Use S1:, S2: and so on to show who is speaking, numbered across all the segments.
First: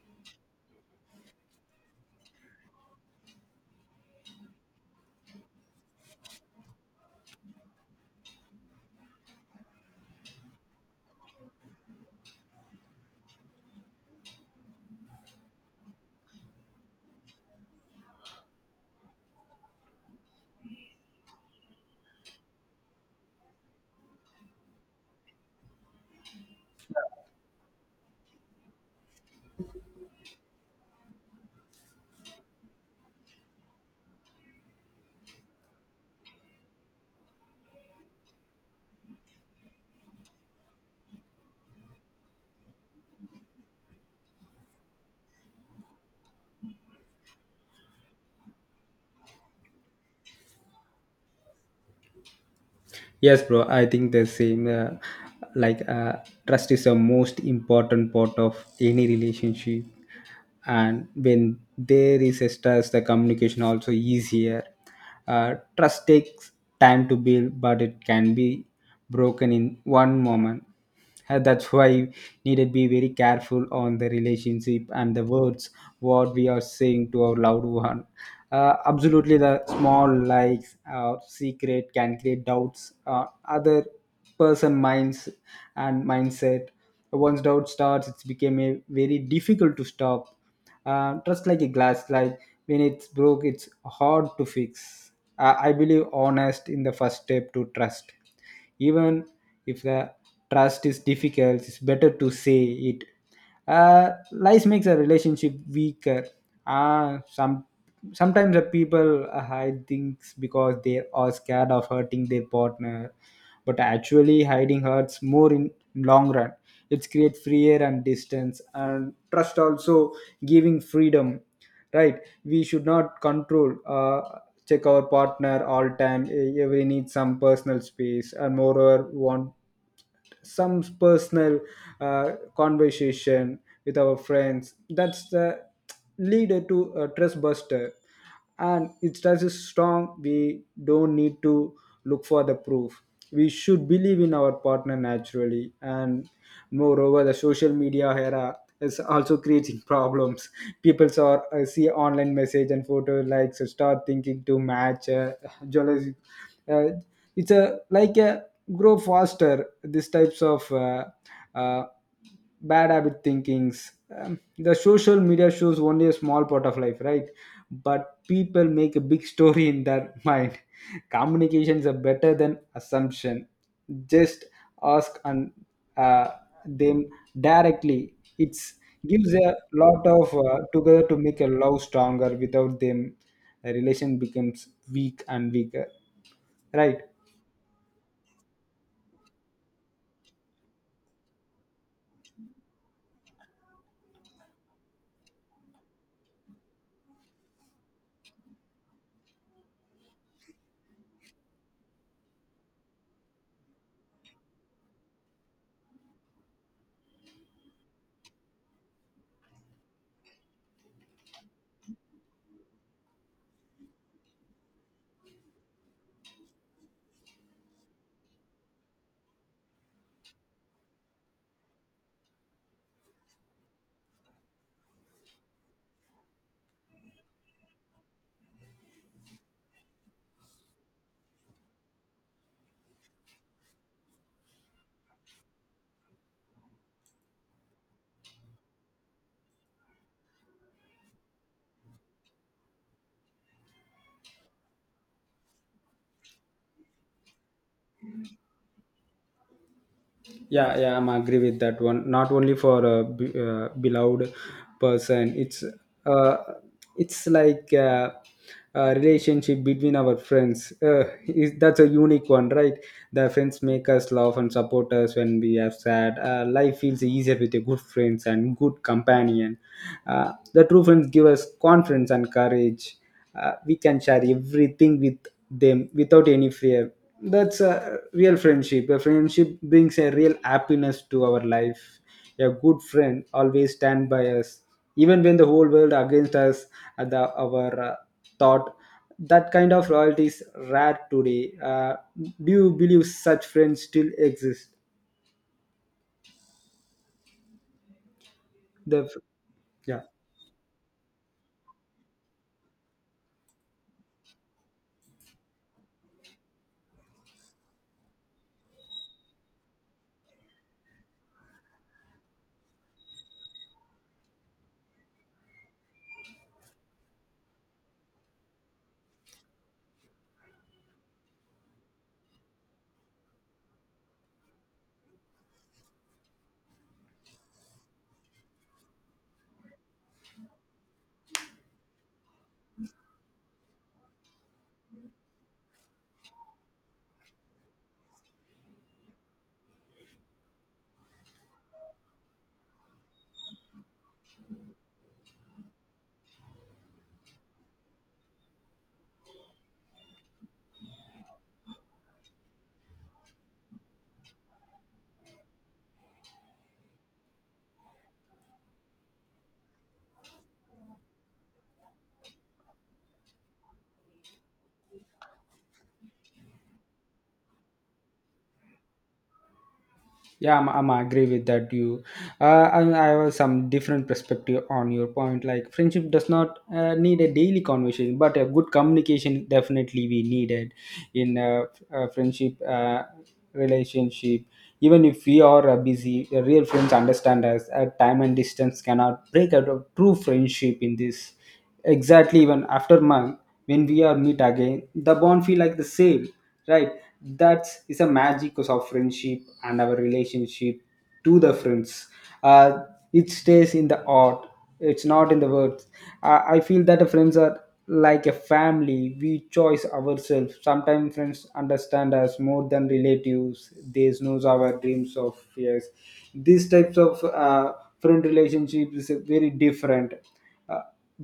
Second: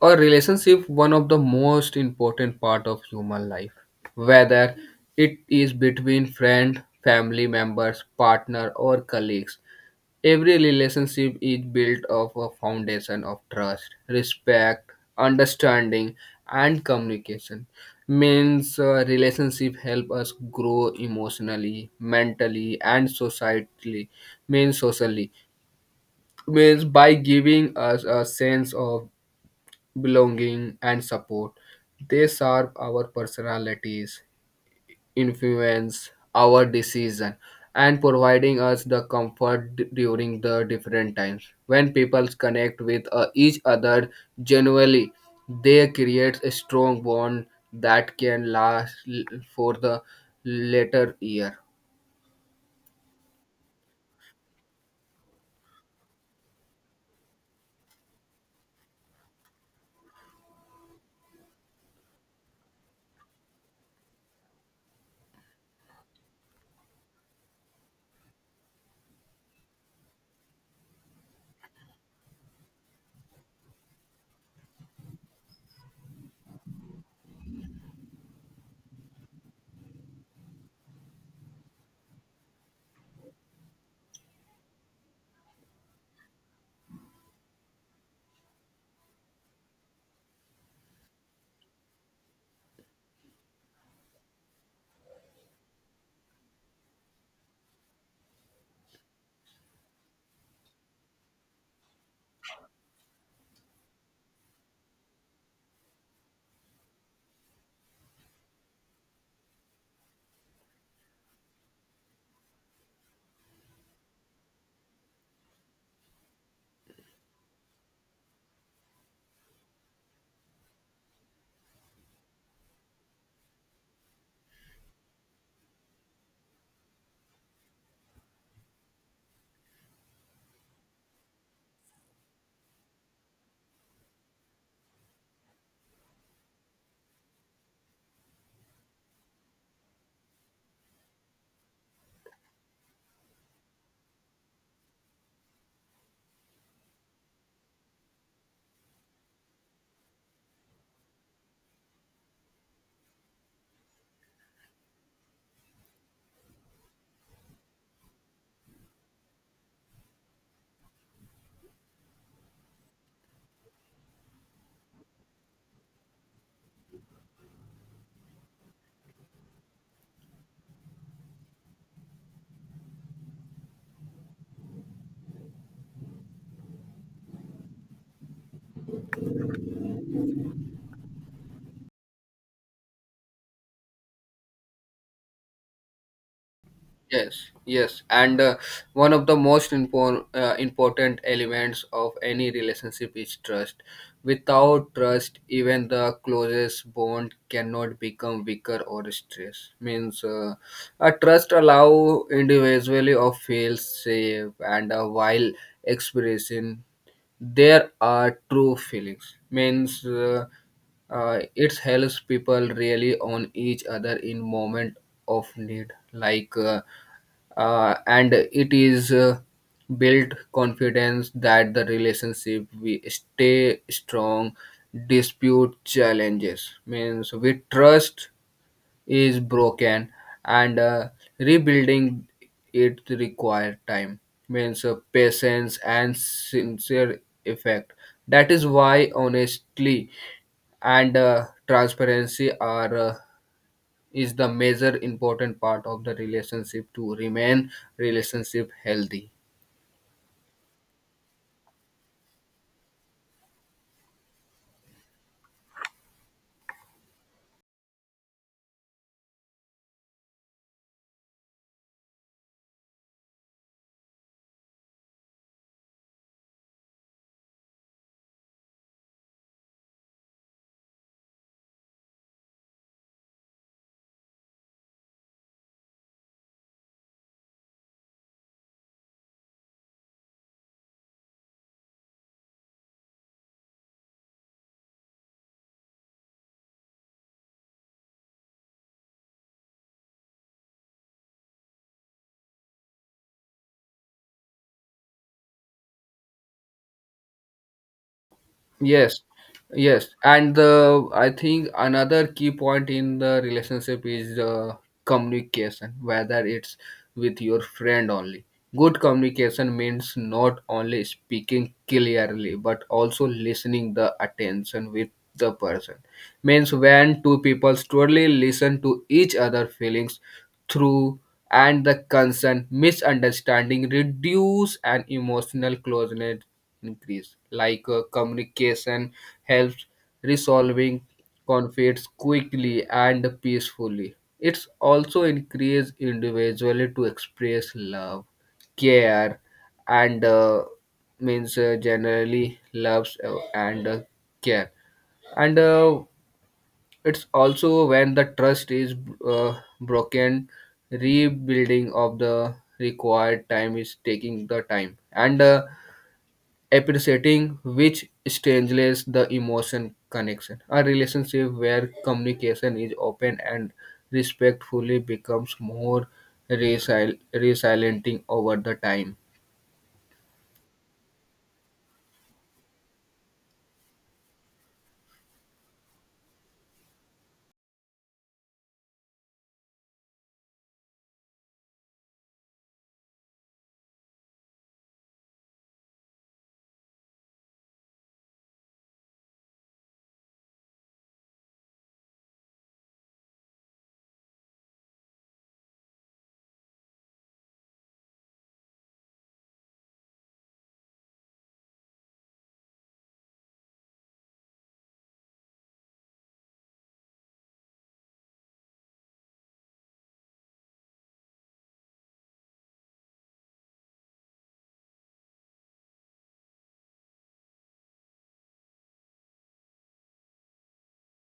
S1: A relationship one of the most important part of human life, whether it is between friend, family members, partner, or colleagues, every relationship is built of a foundation of trust, respect, understanding, and communication. Means Relationship help us grow emotionally, mentally, and societally, means socially, means by giving us a sense of belonging and support. They serve our personalities, influence our decision, and providing us the comfort during the different times. When people connect with each other genuinely, they create a strong bond that can last for the later year.
S2: Yes, bro. I think the same. Like uh, trust is the most important part of any relationship, and when there is a trust, the communication also easier. Trust takes time to build, but it can be broken in one moment. That's why needed be very careful on the relationship and the words what we are saying to our loved one, absolutely the small likes or secret can create doubts, other person minds and mindset. Once doubt starts, it's became a very difficult to stop, just like a glass like when it's broke it's hard to fix. I believe honest in the first step to trust. Even if the trust is difficult, it's better to say it. Lies makes a relationship weaker. Ah, some sometimes the people hide things because they are scared of hurting their partner, but actually hiding hurts more in long run. It creates free air and distance, and trust also giving freedom, right? We should not control, check our partner all time. We need some personal space, and moreover want some personal conversation with our friends. That's the leader to a trust buster, and it does is strong. We don't need to look for the proof. We should believe in our partner naturally, and moreover the social media era is also creating problems. People see online message and photo likes and start thinking to match, jealousy. Uh, it's a like a grow faster these types of uh, bad habit thinkings. The social media shows only a small part of life, right? But people make a big story in their mind. Communications are better than assumption. Just ask and uh, them directly, it's gives a lot of together to make a love stronger without them. A relation becomes weak and weaker, right?
S1: Yes, yes, and one of the most important elements of any relationship is trust. Without trust, even the closest bond cannot become weaker or stressed. A trust allow individually of feel safe and a while expressing there are true feelings. Means It helps people really on each other in moment of need, and it is built confidence that the relationship we stay strong dispute challenges. Means We trust is broken, and rebuilding it require time, means patience and sincere effect. That is why honestly and transparency are is the major important part of the relationship to remain relationship healthy.
S2: Yeah, yeah, I'm agree with that one, not only for a beloved person. It's uh it's like a relationship between our friends, that's a unique one, right? The friends make us laugh and support us when we are sad. Life feels easier with a good friends and good companion. The true friends give us confidence and courage. We can share everything with them without any fear. That's a real friendship. A friendship brings a real happiness to our life. A good friend always stand by us, even when the whole world against us. Our thought, that kind of loyalty is rare today. Do you believe such friends still exist? The
S1: Yes,
S2: Yeah,
S1: yes, and the I think another key point in the relationship is the communication, whether it's with your friend only. Good communication means not only speaking clearly but also listening the attention with the person. Means When two people truly listen to each other feelings through and the concern, misunderstanding reduce and emotional closeness increase. Communication helps resolving conflicts quickly and peacefully. It's also encourages individually to express love, care, and means generally loves, and care, and it's also when the trust is uh, broken. Rebuilding of the required time is taking the time, and appreciating which strengthens the emotion connection. A relationship where communication is open and respectfully becomes more resilient over the time.
S2: yeah, I'm agree with that you. And I have some different perspective on your point, like friendship does not need a daily conversation, but a good communication definitely we needed in a friendship relationship. Even if we are busy, the real friends understand us. Time and distance cannot break out of true friendship in this. Exactly, even after month when we are meet again, the bond feel like the same, right? That is a magic of friendship and our relationship to the friends. Uh, it stays in the heart, it's not in the words. I feel that the friends are like a family we choose ourselves. Sometimes friends understand us more than relatives, they knows our dreams of fears. These types of friend relationships is very different. uh,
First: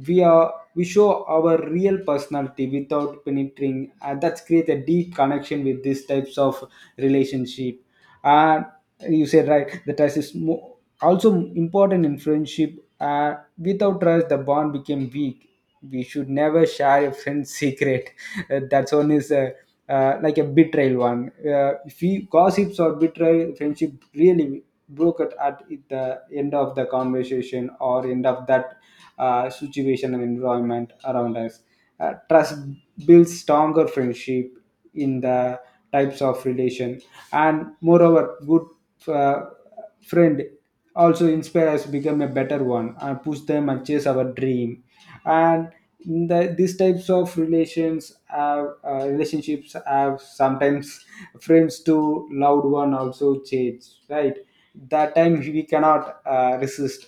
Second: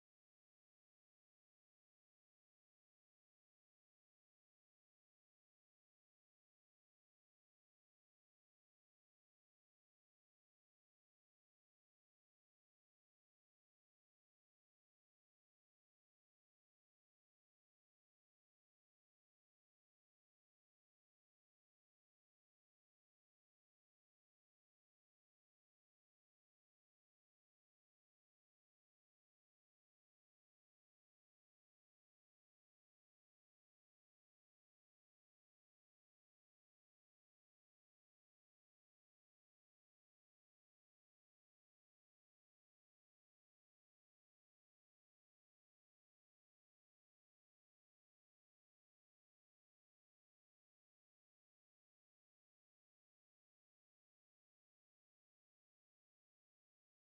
S2: we are we show our real personality without penetrating, and that's create a deep connection with these types of relationship. And you said right, the trust is also important in friendship. Without trust the bond became weak. We should never share a friend's secret. That's one is like a betrayal one. If we gossips or betray friendship really broke it at the end of the conversation or end of that situation and environment around us. Trust builds stronger friendship in the types of relation, and moreover, good uh, friend also inspire us to become a better one and push them and chase our dream. And these types of relationships have sometimes friends to loved one also change, right? That time we cannot resist.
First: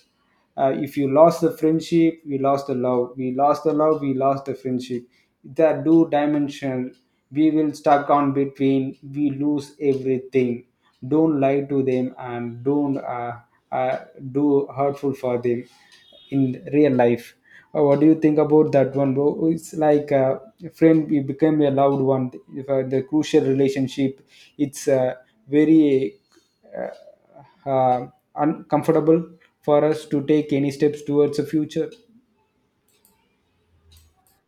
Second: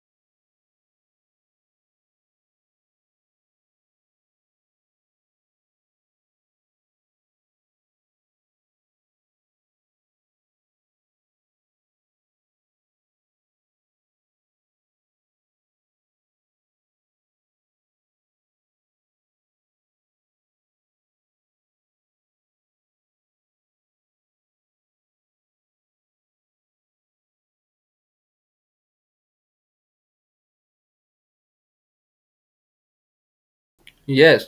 S2: If you lost the friendship we lost the love, we lost the friendship. That two dimensional, we will stuck on between, we lose everything. Don't lie to them and don't uh, do hurtful for them in real life. What do you think about that one, bro? It's like a friend we became a loved one. If the crucial relationship, it's very uh, uh, uncomfortable for us to take any steps towards the future.
S1: Yes,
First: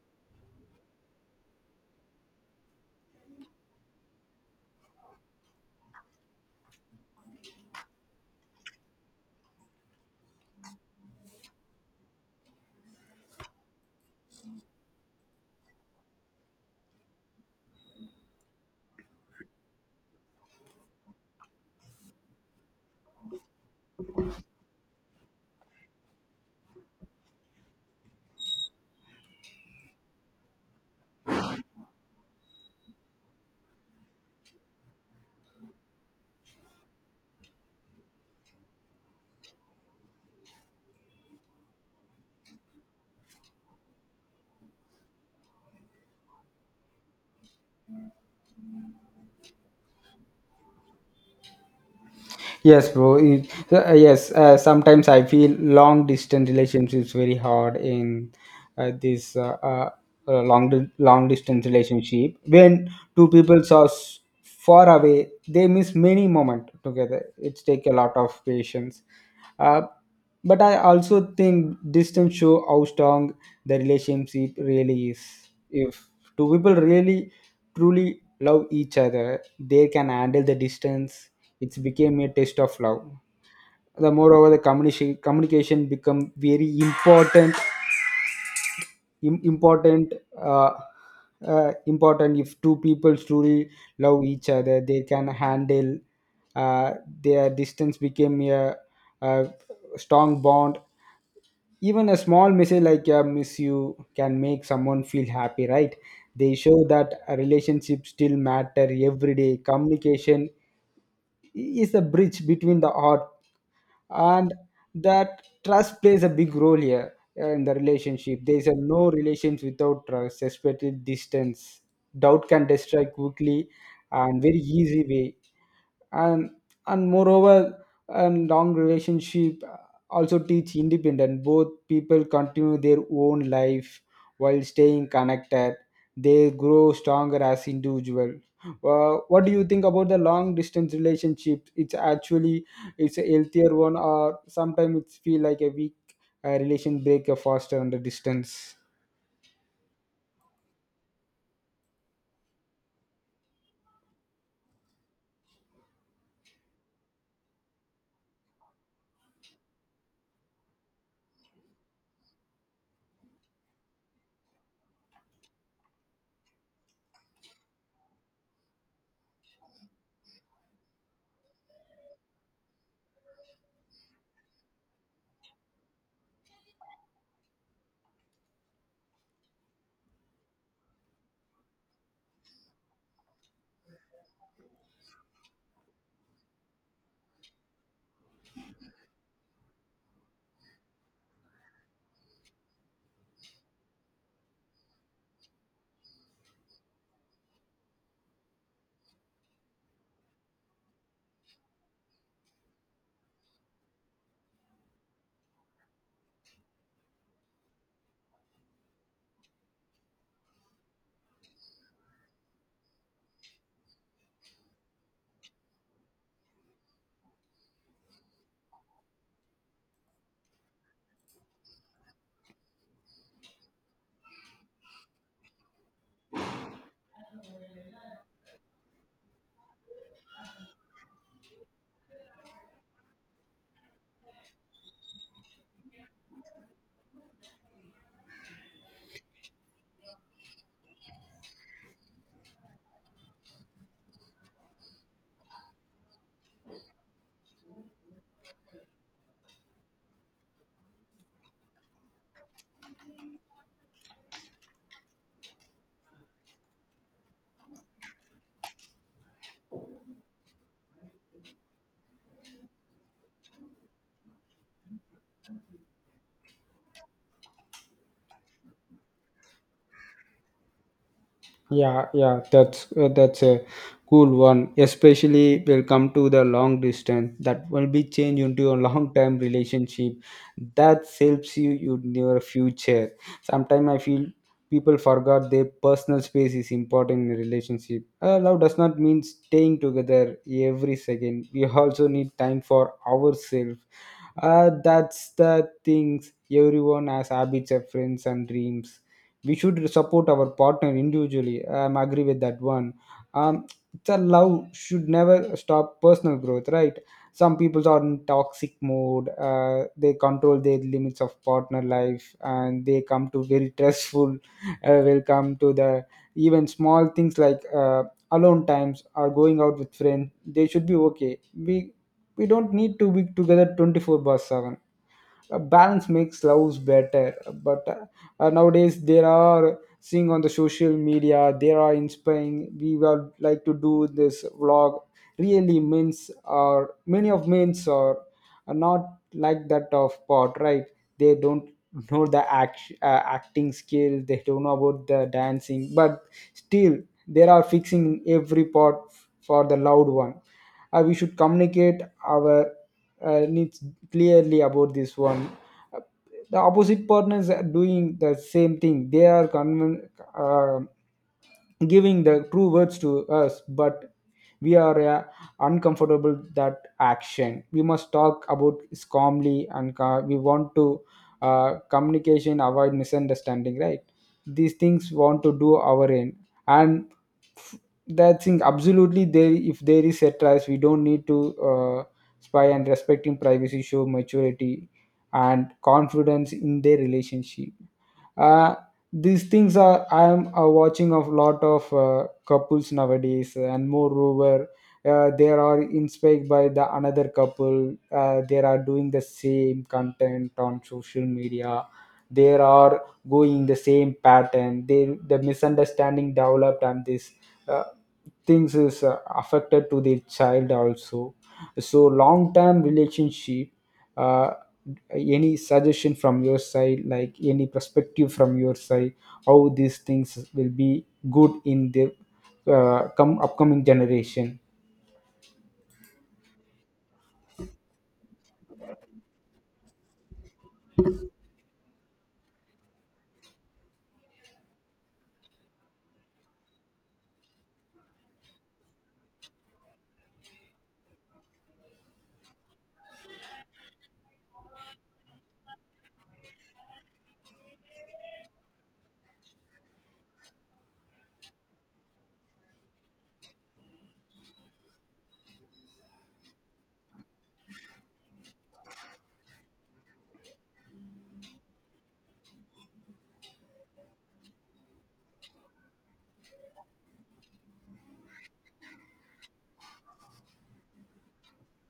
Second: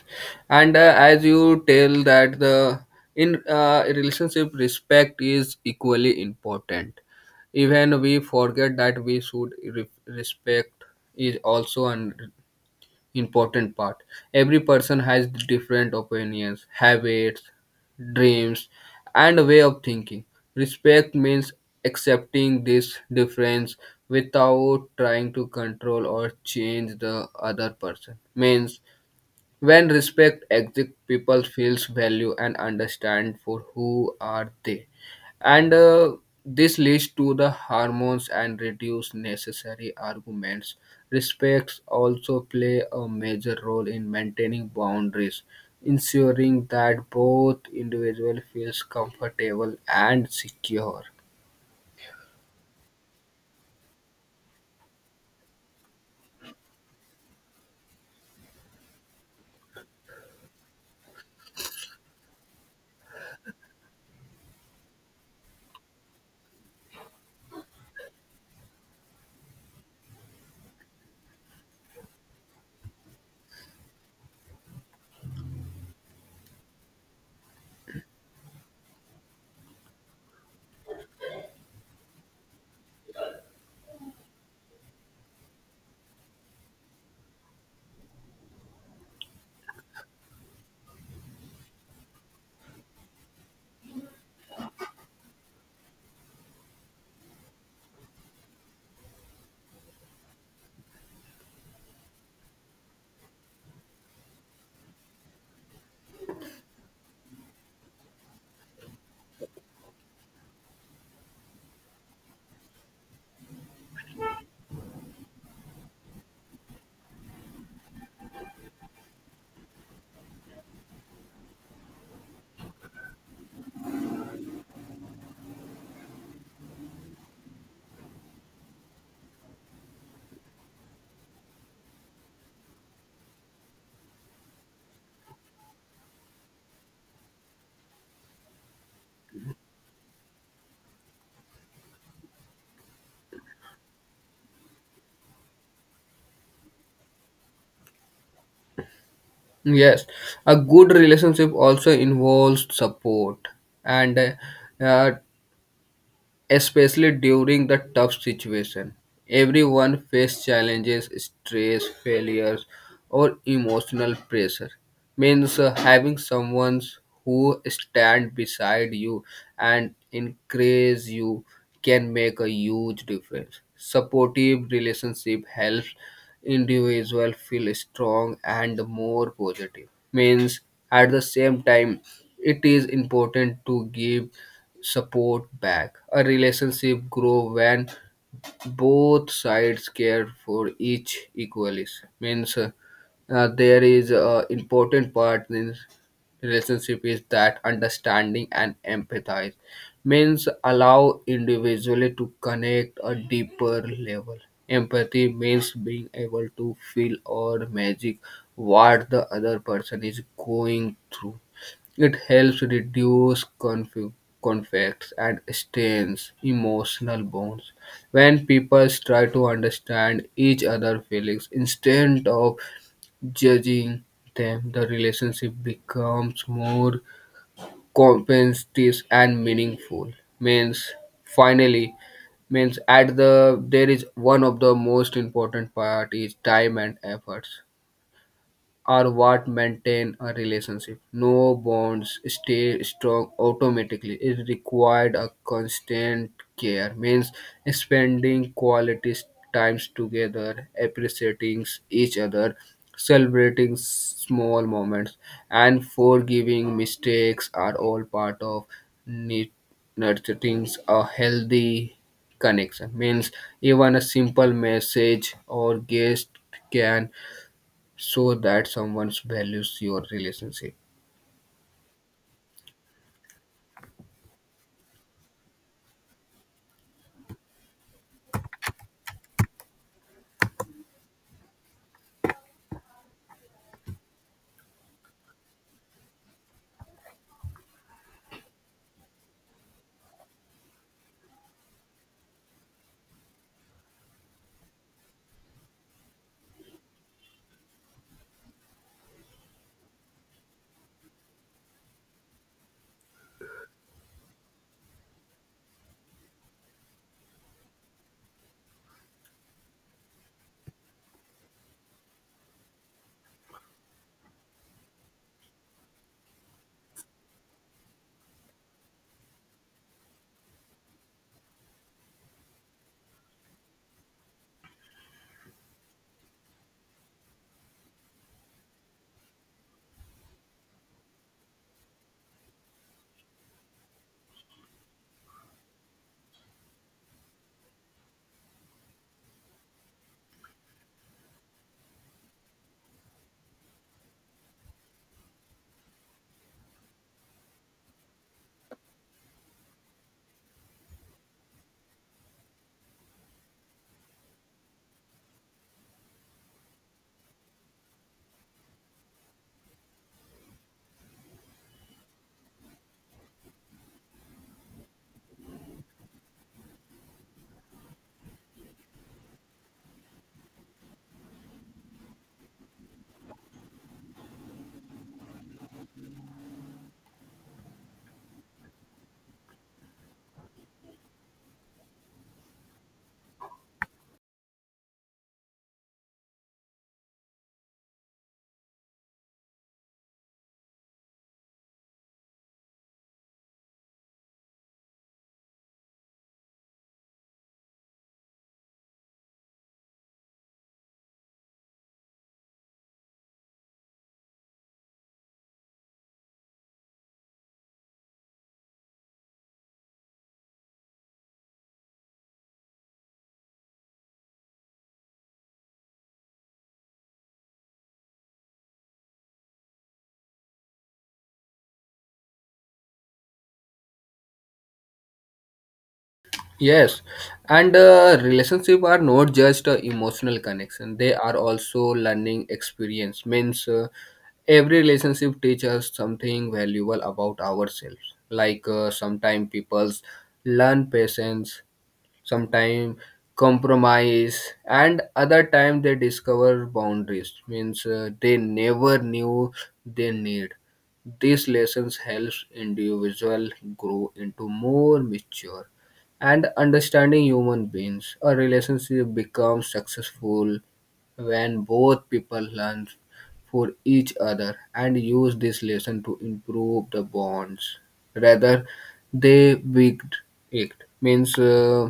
S1: and as you tell that the in relationship respect is equally important. Even we forget that we should respect is also important important part. Every person has different opinions, habits, dreams, and a way of thinking. Respect means accepting this difference without trying to control or change the other person. Means When respect exists, people feels value and understand for who are they, and this leads to the hormones and reduce necessary arguments. Respects also play a major role in maintaining boundaries, ensuring that both individual feels comfortable and secure.
S2: Yes, bro, yes, sometimes I feel long distance relationships very hard in uh, this uh, uh, long distance relationship when two people are far away, they miss many moment together, it's take a lot of patience. Uh, But I also think distance show how strong the relationship really is. If two people really truly love each other, they can handle the distance. It's became a test of love. The moreover, the communication become very important. Important. Uh, important if two people truly love each other they can handle uh, their distance became a strong bond, even a small message like miss you can make someone feel happy, right? They show that a relationship still matter every day. Communication is the bridge between the heart, and that trust plays a big role here. In the relationship there is a no relations without trust, especially distance, doubt can destroy quickly and very easy way. And and moreover and long relationship also teach independent, both people continue their own life while staying connected, they grow stronger as individual. What do you think about the long distance relationship, it's actually it's a healthier one or sometimes it's feel like a weak, relation break faster on the distance?
S1: Yes, a good relationship also involves support and uh, especially during the tough situation. Everyone faces challenges, stress, failures, or emotional pressure. Means Having someone who stand beside you and encourage you can make a huge difference. Supportive relationship helps individual feel strong and more positive. Means At the same time, it is important to give support back. A relationship grow when both sides care for each equally. Means There is a important part in relationship is that understanding and empathize. Means Allow individually to connect a deeper level. Empathy means being able to feel or magic what the other person is going through. It helps reduce conflicts and strains emotional bonds. When people try to understand each other's feelings instead of judging them, the relationship becomes more competitive and meaningful. Means finally means at the there is one of the most important part is time and efforts are what maintain a relationship. No bonds stay strong automatically. It required a constant care. Means Spending quality times together, appreciating each other, celebrating small moments, and forgiving mistakes are all part of nit- nurturing a healthy connection. Means Even a simple message or guest can so that someone values your relationship.
S2: Yeah, yeah, that's a cool one. Especially will come to the long distance that will be changed into a long term relationship that helps you in your future. Sometimes I feel people forgot their personal space is important in a relationship. Love does not mean staying together every second. We also need time for ourselves. That's the things everyone has habits, of friends, and dreams. We should support our partner individually, I'm agree with that one. Um it's a love should never stop personal growth, right? Some people are in toxic mode, they control their limits of partner life and they come to very stressful. Will come to the even small things like alone times or going out with friends, they should be okay, we don't need to be together 24/7. Balance makes love better, but nowadays there are seeing on the social media there are inspiring. We would like to do this vlog. Really, means are many of men's are not like that of part, right? They don't know the acting skill. They don't know about the dancing, but still they are fixing every part for the loud one. We should communicate our needs clearly about this one. Uh, the opposite partners are doing the same thing, they are uh, giving the true words to us but we are uncomfortable that action. We must talk about this calmly and we want to communication avoid misunderstanding, right? These things want to do our end, and that thing absolutely there, if there is a trust we don't need to spy, and respecting privacy show maturity and confidence in their relationship. Uh, these things are I am watching a lot of couples nowadays, and moreover they are inspired by the another couple, they are doing the same content on social media. They are going the same pattern, they the misunderstanding developed, and this uh, things is affected to the child also. So long term relationship, uh, any suggestion from your side, like any perspective from your side, how these things will be good in the come upcoming generation?
S1: Yes, and relationship are not just emotional connection. They are also learning experience. Means Every relationship teaches us something valuable about ourselves. Sometimes people learn patience, sometime compromise, and other time they discover boundaries means they never knew they need. These lessons helps individual grow into more mature and understanding human beings. A relationship becomes successful when both people learn for each other and use this lesson to improve the bonds rather they wigged it. Means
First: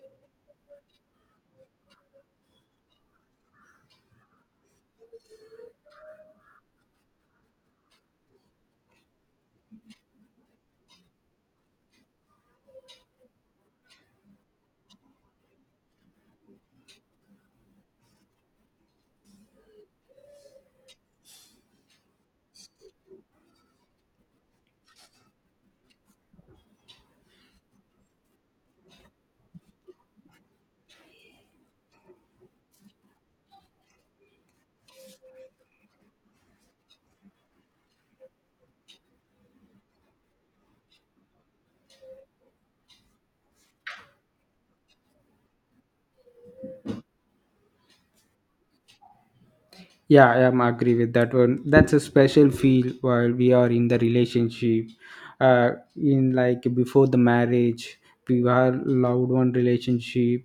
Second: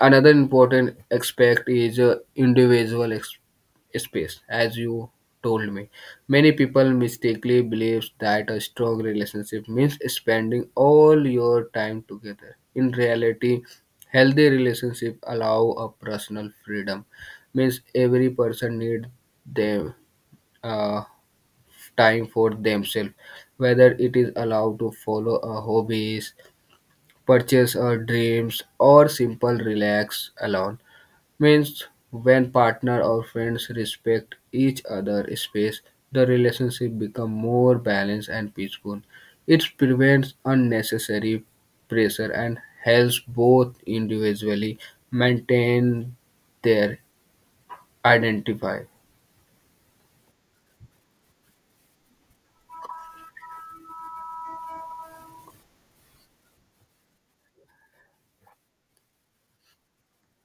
S1: Another important aspect is individual space, as you told me. Many people mistakenly believes that a strong relationship means spending all your time together. In reality, healthy relationship allow a personal freedom. Means Every person need them uh, time for themselves, whether it is allowed to follow a hobbies, purchase a dreams, or simple relax alone. Means When partner or friends respect each other space, the relationship become more balanced and peaceful. It prevents unnecessary pressure and helps both individually maintain their identity.
S2: Yeah, I am agree with that one. That's a special feel while we are in the relationship. In like before the marriage, we were loved one relationship.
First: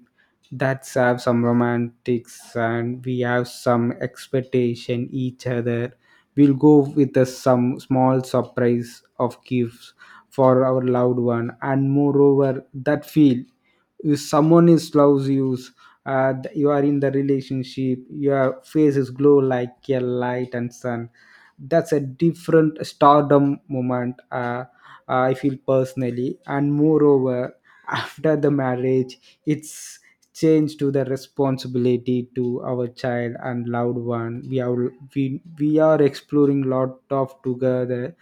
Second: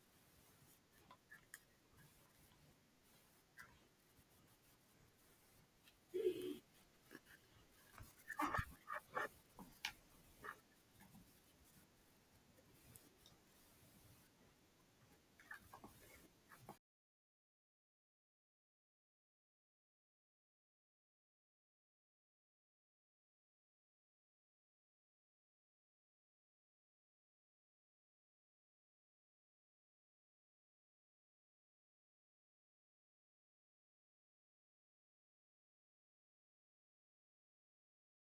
S2: That's have some romantics and we have some expectation each other. We'll go with a, some small surprise of gifts for our loved one, and moreover that feel if someone is loves you you are in the relationship, your face is glow like a light and sun. That's a different stardom moment I feel personally, and moreover after the marriage it's changed to the responsibility to our child and loved one. We are we are exploring lot of together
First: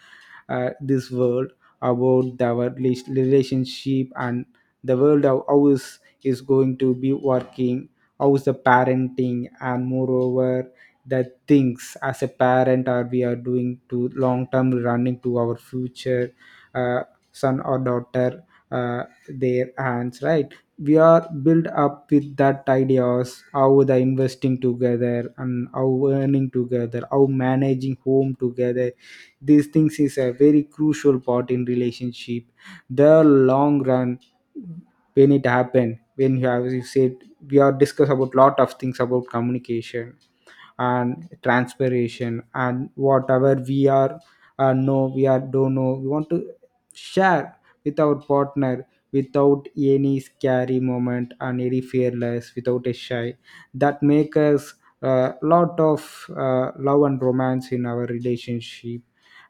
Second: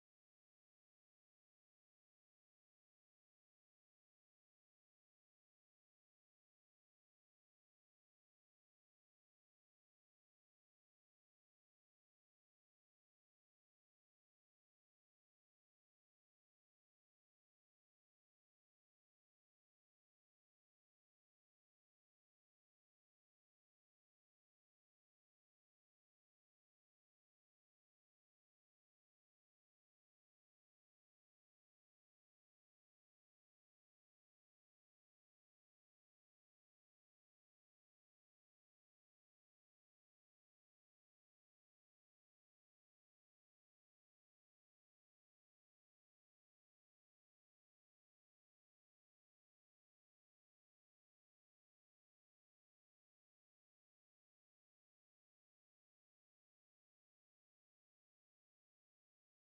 S2: this world about our relationship, and the world of how is going to be working, how is the parenting, and moreover the things as a parent are we are doing to long term running to our future uh, son or daughter, uh, their hands, right? We are built up with that ideas, how the investing together and how earning together, how managing home together. These things is a very crucial part in relationship, the long run. When it happened, when you have you said, we are discuss about lot of things about communication and transpiration, and whatever we are know, we are don't know, we want to share with our partner without any scary moment and any fearless, without a shy. That make us a lot of love and romance in our relationship.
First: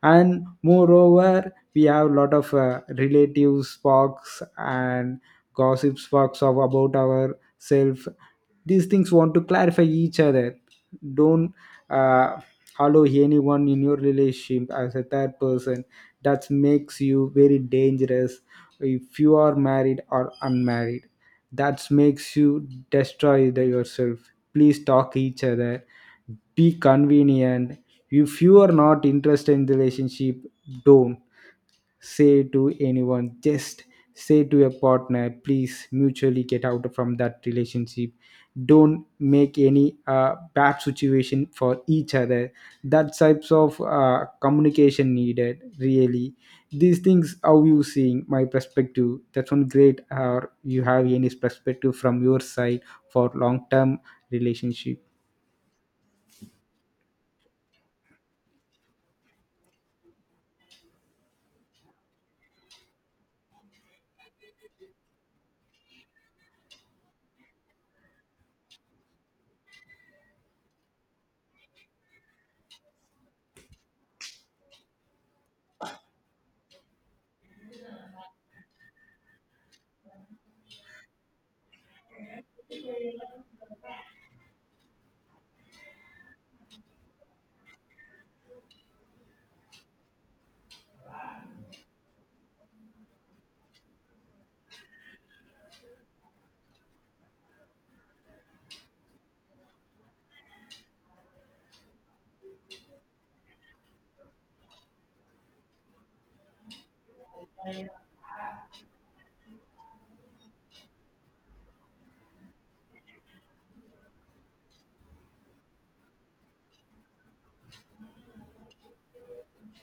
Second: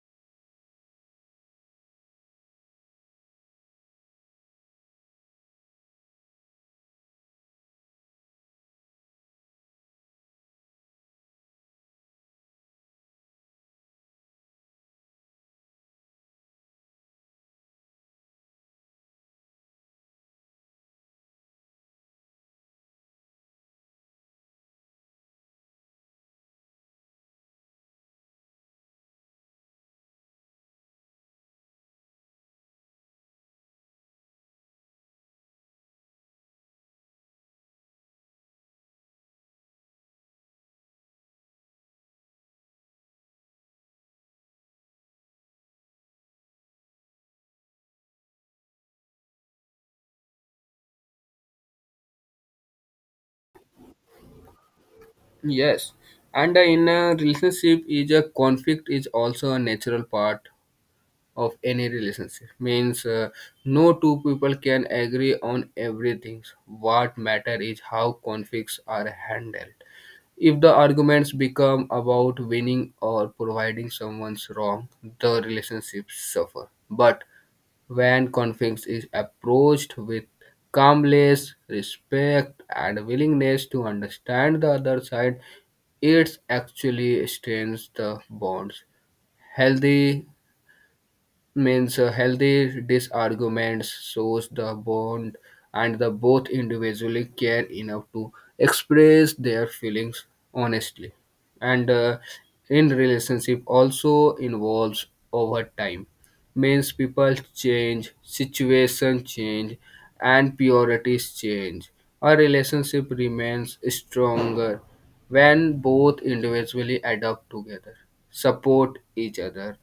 S2: And moreover we have a lot of relative sparks and gossip sparks of about ourselves. These things want to clarify each other. Don't uh, allow anyone in your relationship as a third person. That makes you very dangerous, if you are married or unmarried. That makes you destroy the yourself. Please talk each other, be convenient. If you are not interested in the relationship, don't say to anyone, just say to your partner please mutually get out from that relationship. Don't make any bad situation for each other. That types of communication needed really. These things, how you seeing my perspective, that's one great? Or you have any perspective from your side for long term relationship?
S1: Yes, and in a relationship, is a conflict is also a natural part of any relationship. Means No two people can agree on everything. What matter is how conflicts are handled. If the arguments become about winning or providing someone's wrong, the relationship suffer. But when conflict is approached with calmness, respect, and willingness to understand the other side, it actually strengthens the bonds. Healthy Healthy disarguments shows the bond and the both individually care enough to express their feelings honestly, and in relationship also involves over time. Means People change, situation change, and priorities change. A relationship remains stronger when both individually adapt together, support each other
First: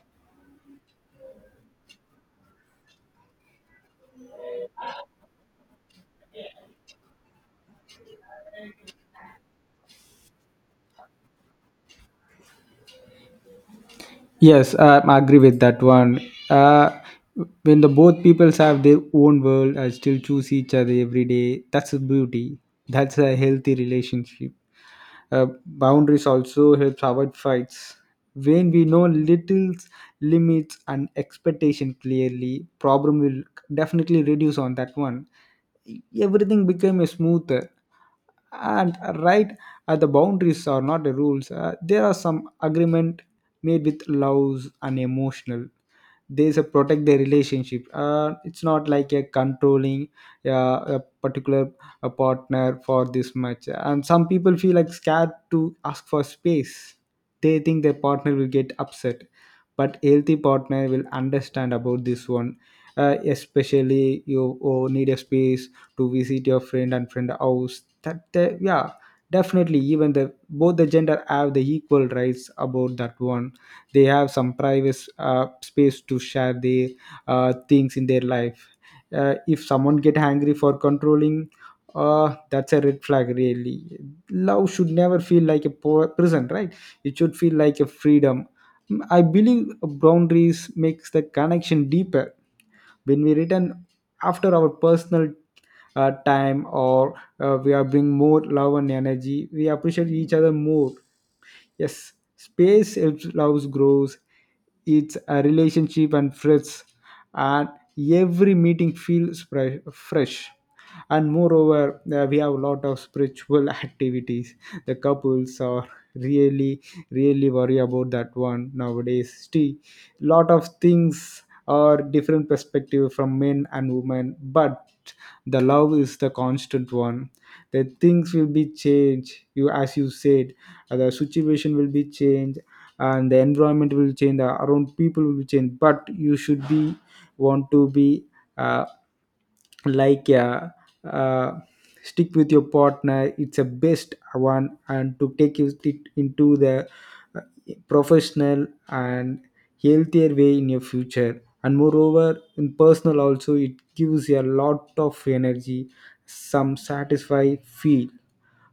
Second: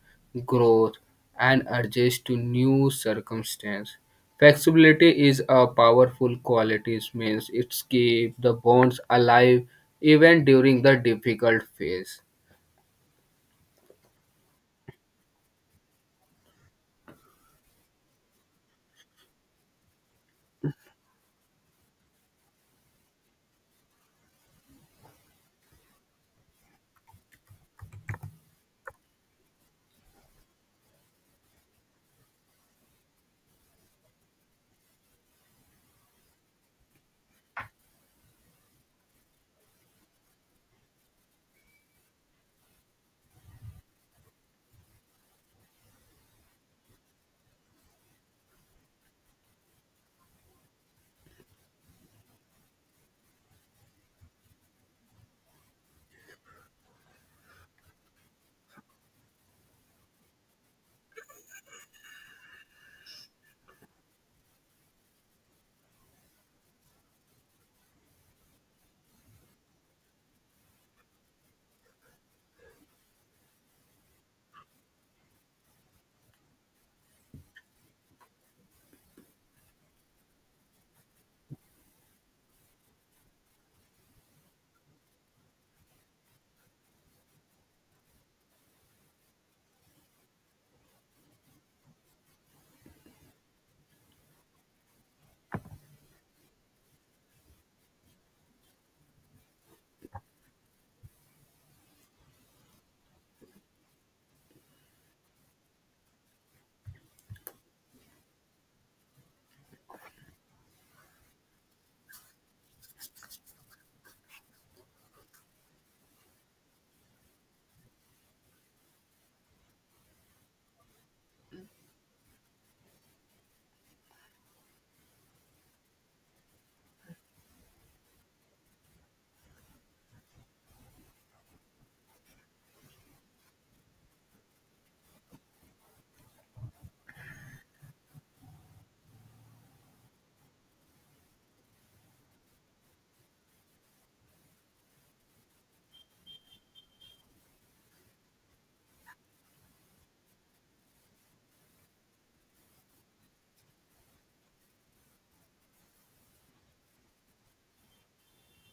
S1: growth, and adjust to new circumstance. Flexibility is a powerful quality, it means it keeps the bonds alive even during the difficult phase.
S2: Yes, I agree with that one. Uh, when the both peoples have their own world and still choose each other every day, that's a beauty. That's a healthy relationship. Boundaries also helps avoid fights. When we know little limits and expectation clearly, problem will definitely reduce on that one. Everything became a smoother and right at the boundaries are not the rules. There are some agreement made with laws and emotional, there's a protect the relationship. It's not like a controlling a particular a partner for this much. And some people feel like scared to ask for space, they think their partner will get upset, but healthy partner will understand about this one. Especially you, oh, need a space to visit your friend and friend house, yeah, definitely. Even the both the gender have the equal rights about that one. They have some private space to share their things in their life. If someone get angry for controlling, uh, that's a red flag really. Love should never feel like a prison, right? It should feel like a freedom. Mm, I believe boundaries makes the connection deeper. When we return after our personal time, or we are bring more love and energy, we appreciate each other more. Yes, space helps love grows. It's a relationship and friends, and every meeting feels fresh. And moreover, we have a lot of spiritual activities. The couples are really, really worry about that one nowadays. Still, lot of things are different perspective from men and women, but the love is the constant one. The things will be changed, you as you said, the situation will be changed, and the environment will change, the around people will be changed, but you should be want to be uh, like uh, uh, stick with your partner. It's a best one, and to take it it into the uh, professional and healthier way in your future. And moreover, in personal also, it gives you a lot of energy, some satisfy feel.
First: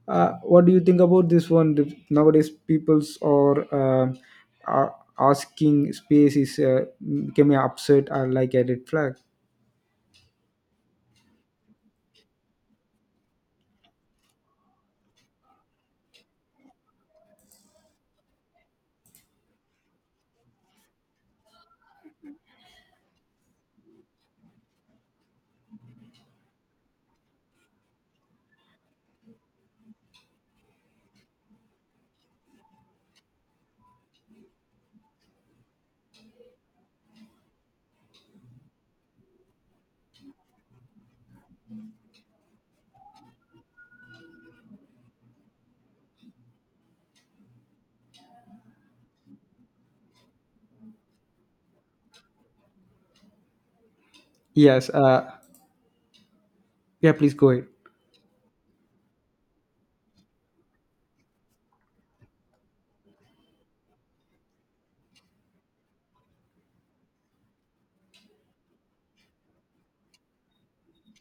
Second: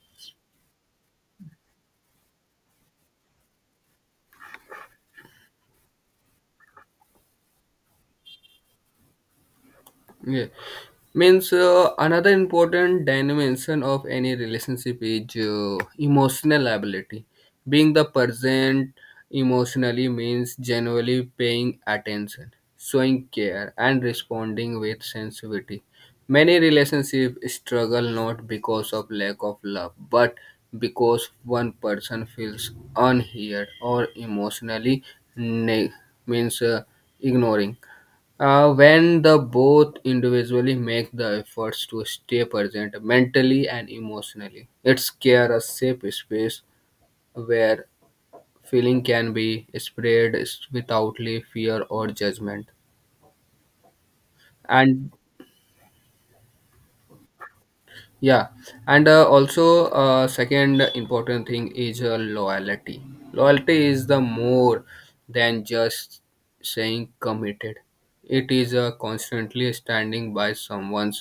S2: What do you think about this one? The- nowadays people's, or uh, are asking space is becoming upset or like a red flag?
S1: Yeah. Means Another important dimension of any relationship is emotional ability. Being the present emotionally means genuinely paying attention, showing care, and responding with sensitivity. Many relationships struggle not because of lack of love, but because one person feels unheard or emotionally neg- means ignoring. When the both individually make the efforts to stay present mentally and emotionally, it creates a safe space where feeling can be spread without fear or judgment.
S2: yes
S1: And
S2: uh, yeah, please go ahead.
S1: yeah, and also second important thing is loyalty. Loyalty is the more than just saying committed. It is constantly standing by someone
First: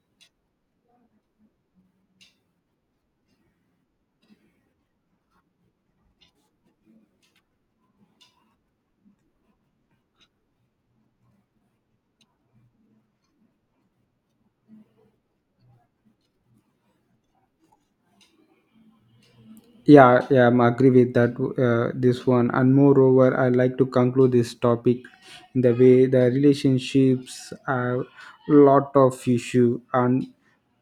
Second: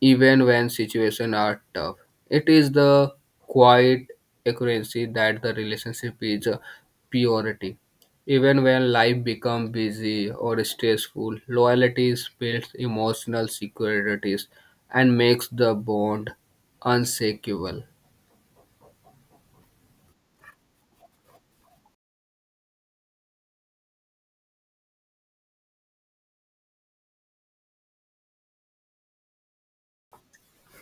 S1: even when situations are tough. It is the quiet accuracy that the relationship is a purity. Even when life becomes busy or stressful, loyalty builds emotional securities and makes the bond unshakable.
S2: Yeah, yeah, I'm agree with that. This one. And moreover, I like to conclude this topic in the way the relationships are lot of issue, and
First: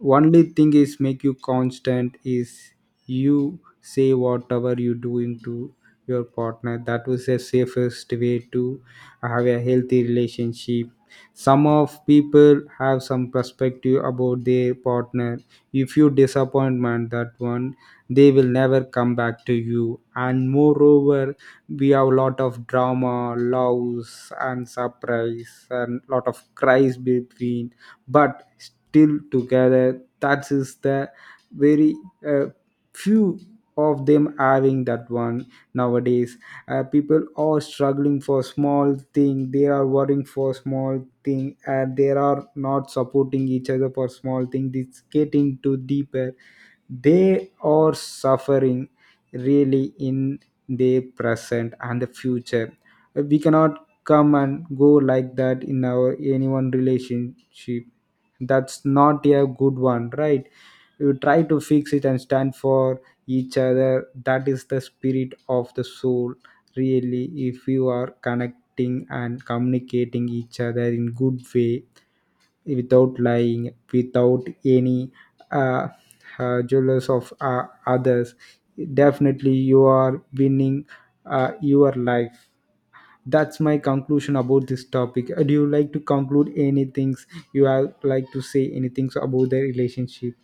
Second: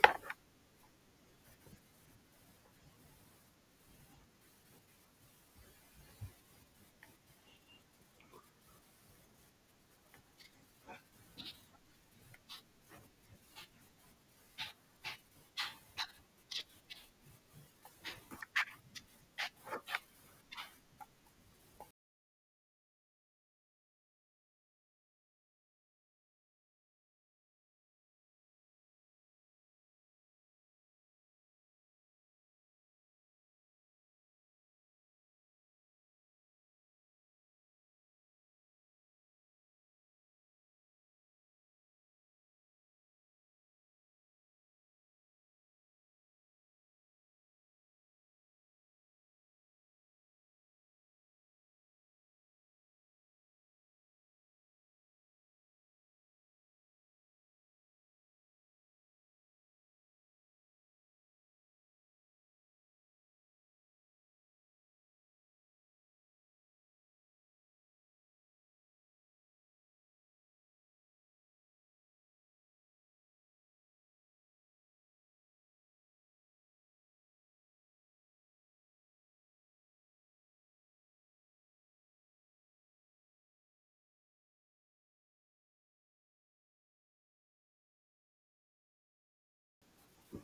S2: only thing is make you constant is you say whatever you doing to your partner. That was the safest way to have a healthy relationship. Some of people have some perspective about their partner. If you disappointment that one, they will never come back to you. And moreover we have a lot of drama loves and surprise and lot of cries between, but still together. That is the very uh, few of them having that one nowadays. People are struggling for small thing, they are worrying for small thing, and they are not supporting each other for small thing. It's getting too deeper, they are suffering really in the present and the future. We cannot come and go like that in our anyone relationship. That's not a good one, right? You try to fix it and stand for each other, that is the spirit of the soul really. If you are connecting and communicating each other in good way, without lying, without any uh, jealous of others, definitely you are winning your life. That's my conclusion about this topic. Do you like to conclude any things, you have like to say anything about the relationship?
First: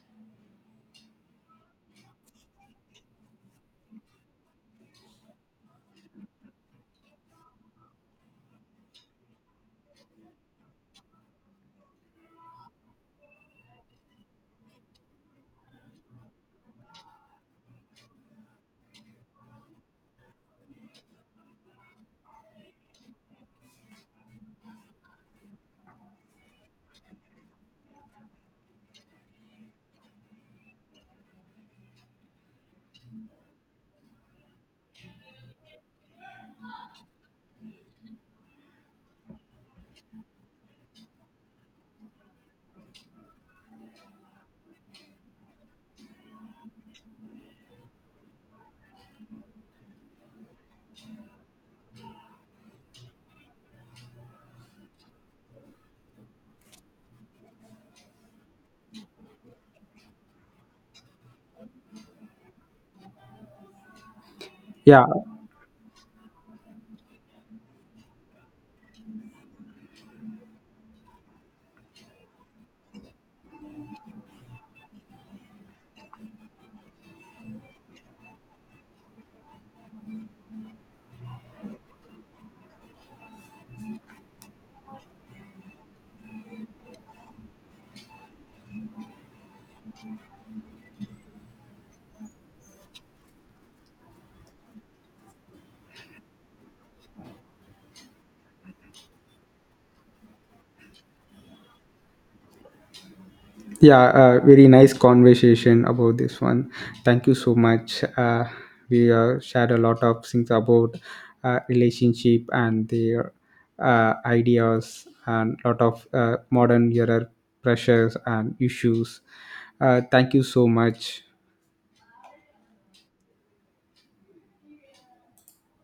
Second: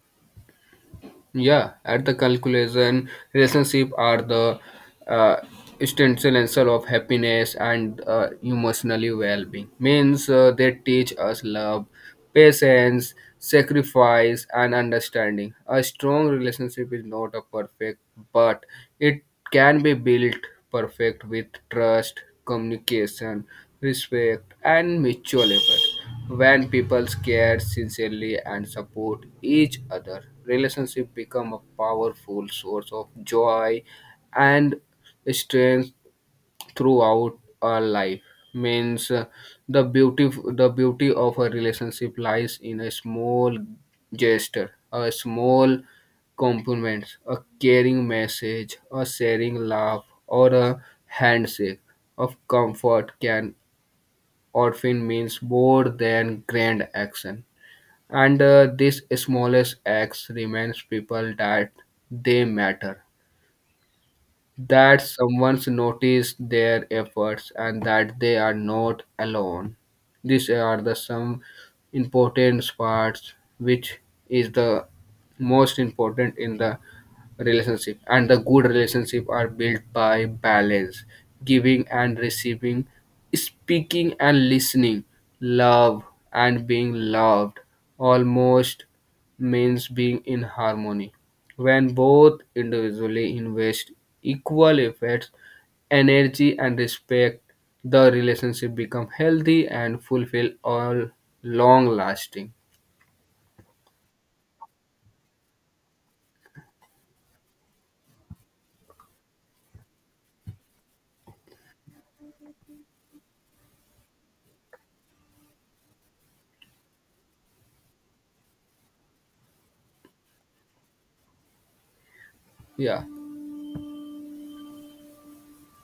S1: Yeah, at the calculation, relationship are the uh, essential of happiness and emotionally well-being. Means They teach us love, patience, sacrifice, and understanding. A strong relationship is not a perfect, but it can be built perfect with trust, communication, respect, and mutual effort. When people care sincerely and support each other, relationship become a powerful source of joy and strength throughout our life. Means The beauty, the beauty of a relationship lies in a small gesture, a small compliments, a caring message, a sharing laugh, or a handshake of comfort can Orphan means more than grand action. And these smallest acts reminds people that they matter, that
S2: yeah
S1: someone's noticed their efforts, and that they are not alone. These are the some important parts which is the most important in the relationship, and the good relationship are built by balance, giving and receiving, speaking and listening, love and being loved almost, means being in harmony. When both individually invest equal efforts, energy, and respect, the relationship become healthy and fulfill all long lasting.
S2: yeah, very nice conversation about this one. Thank you so much. We shared a lot of things about relationship and their ideas, and lot of modern era pressures and issues. Thank you so much.
S1: Yeah.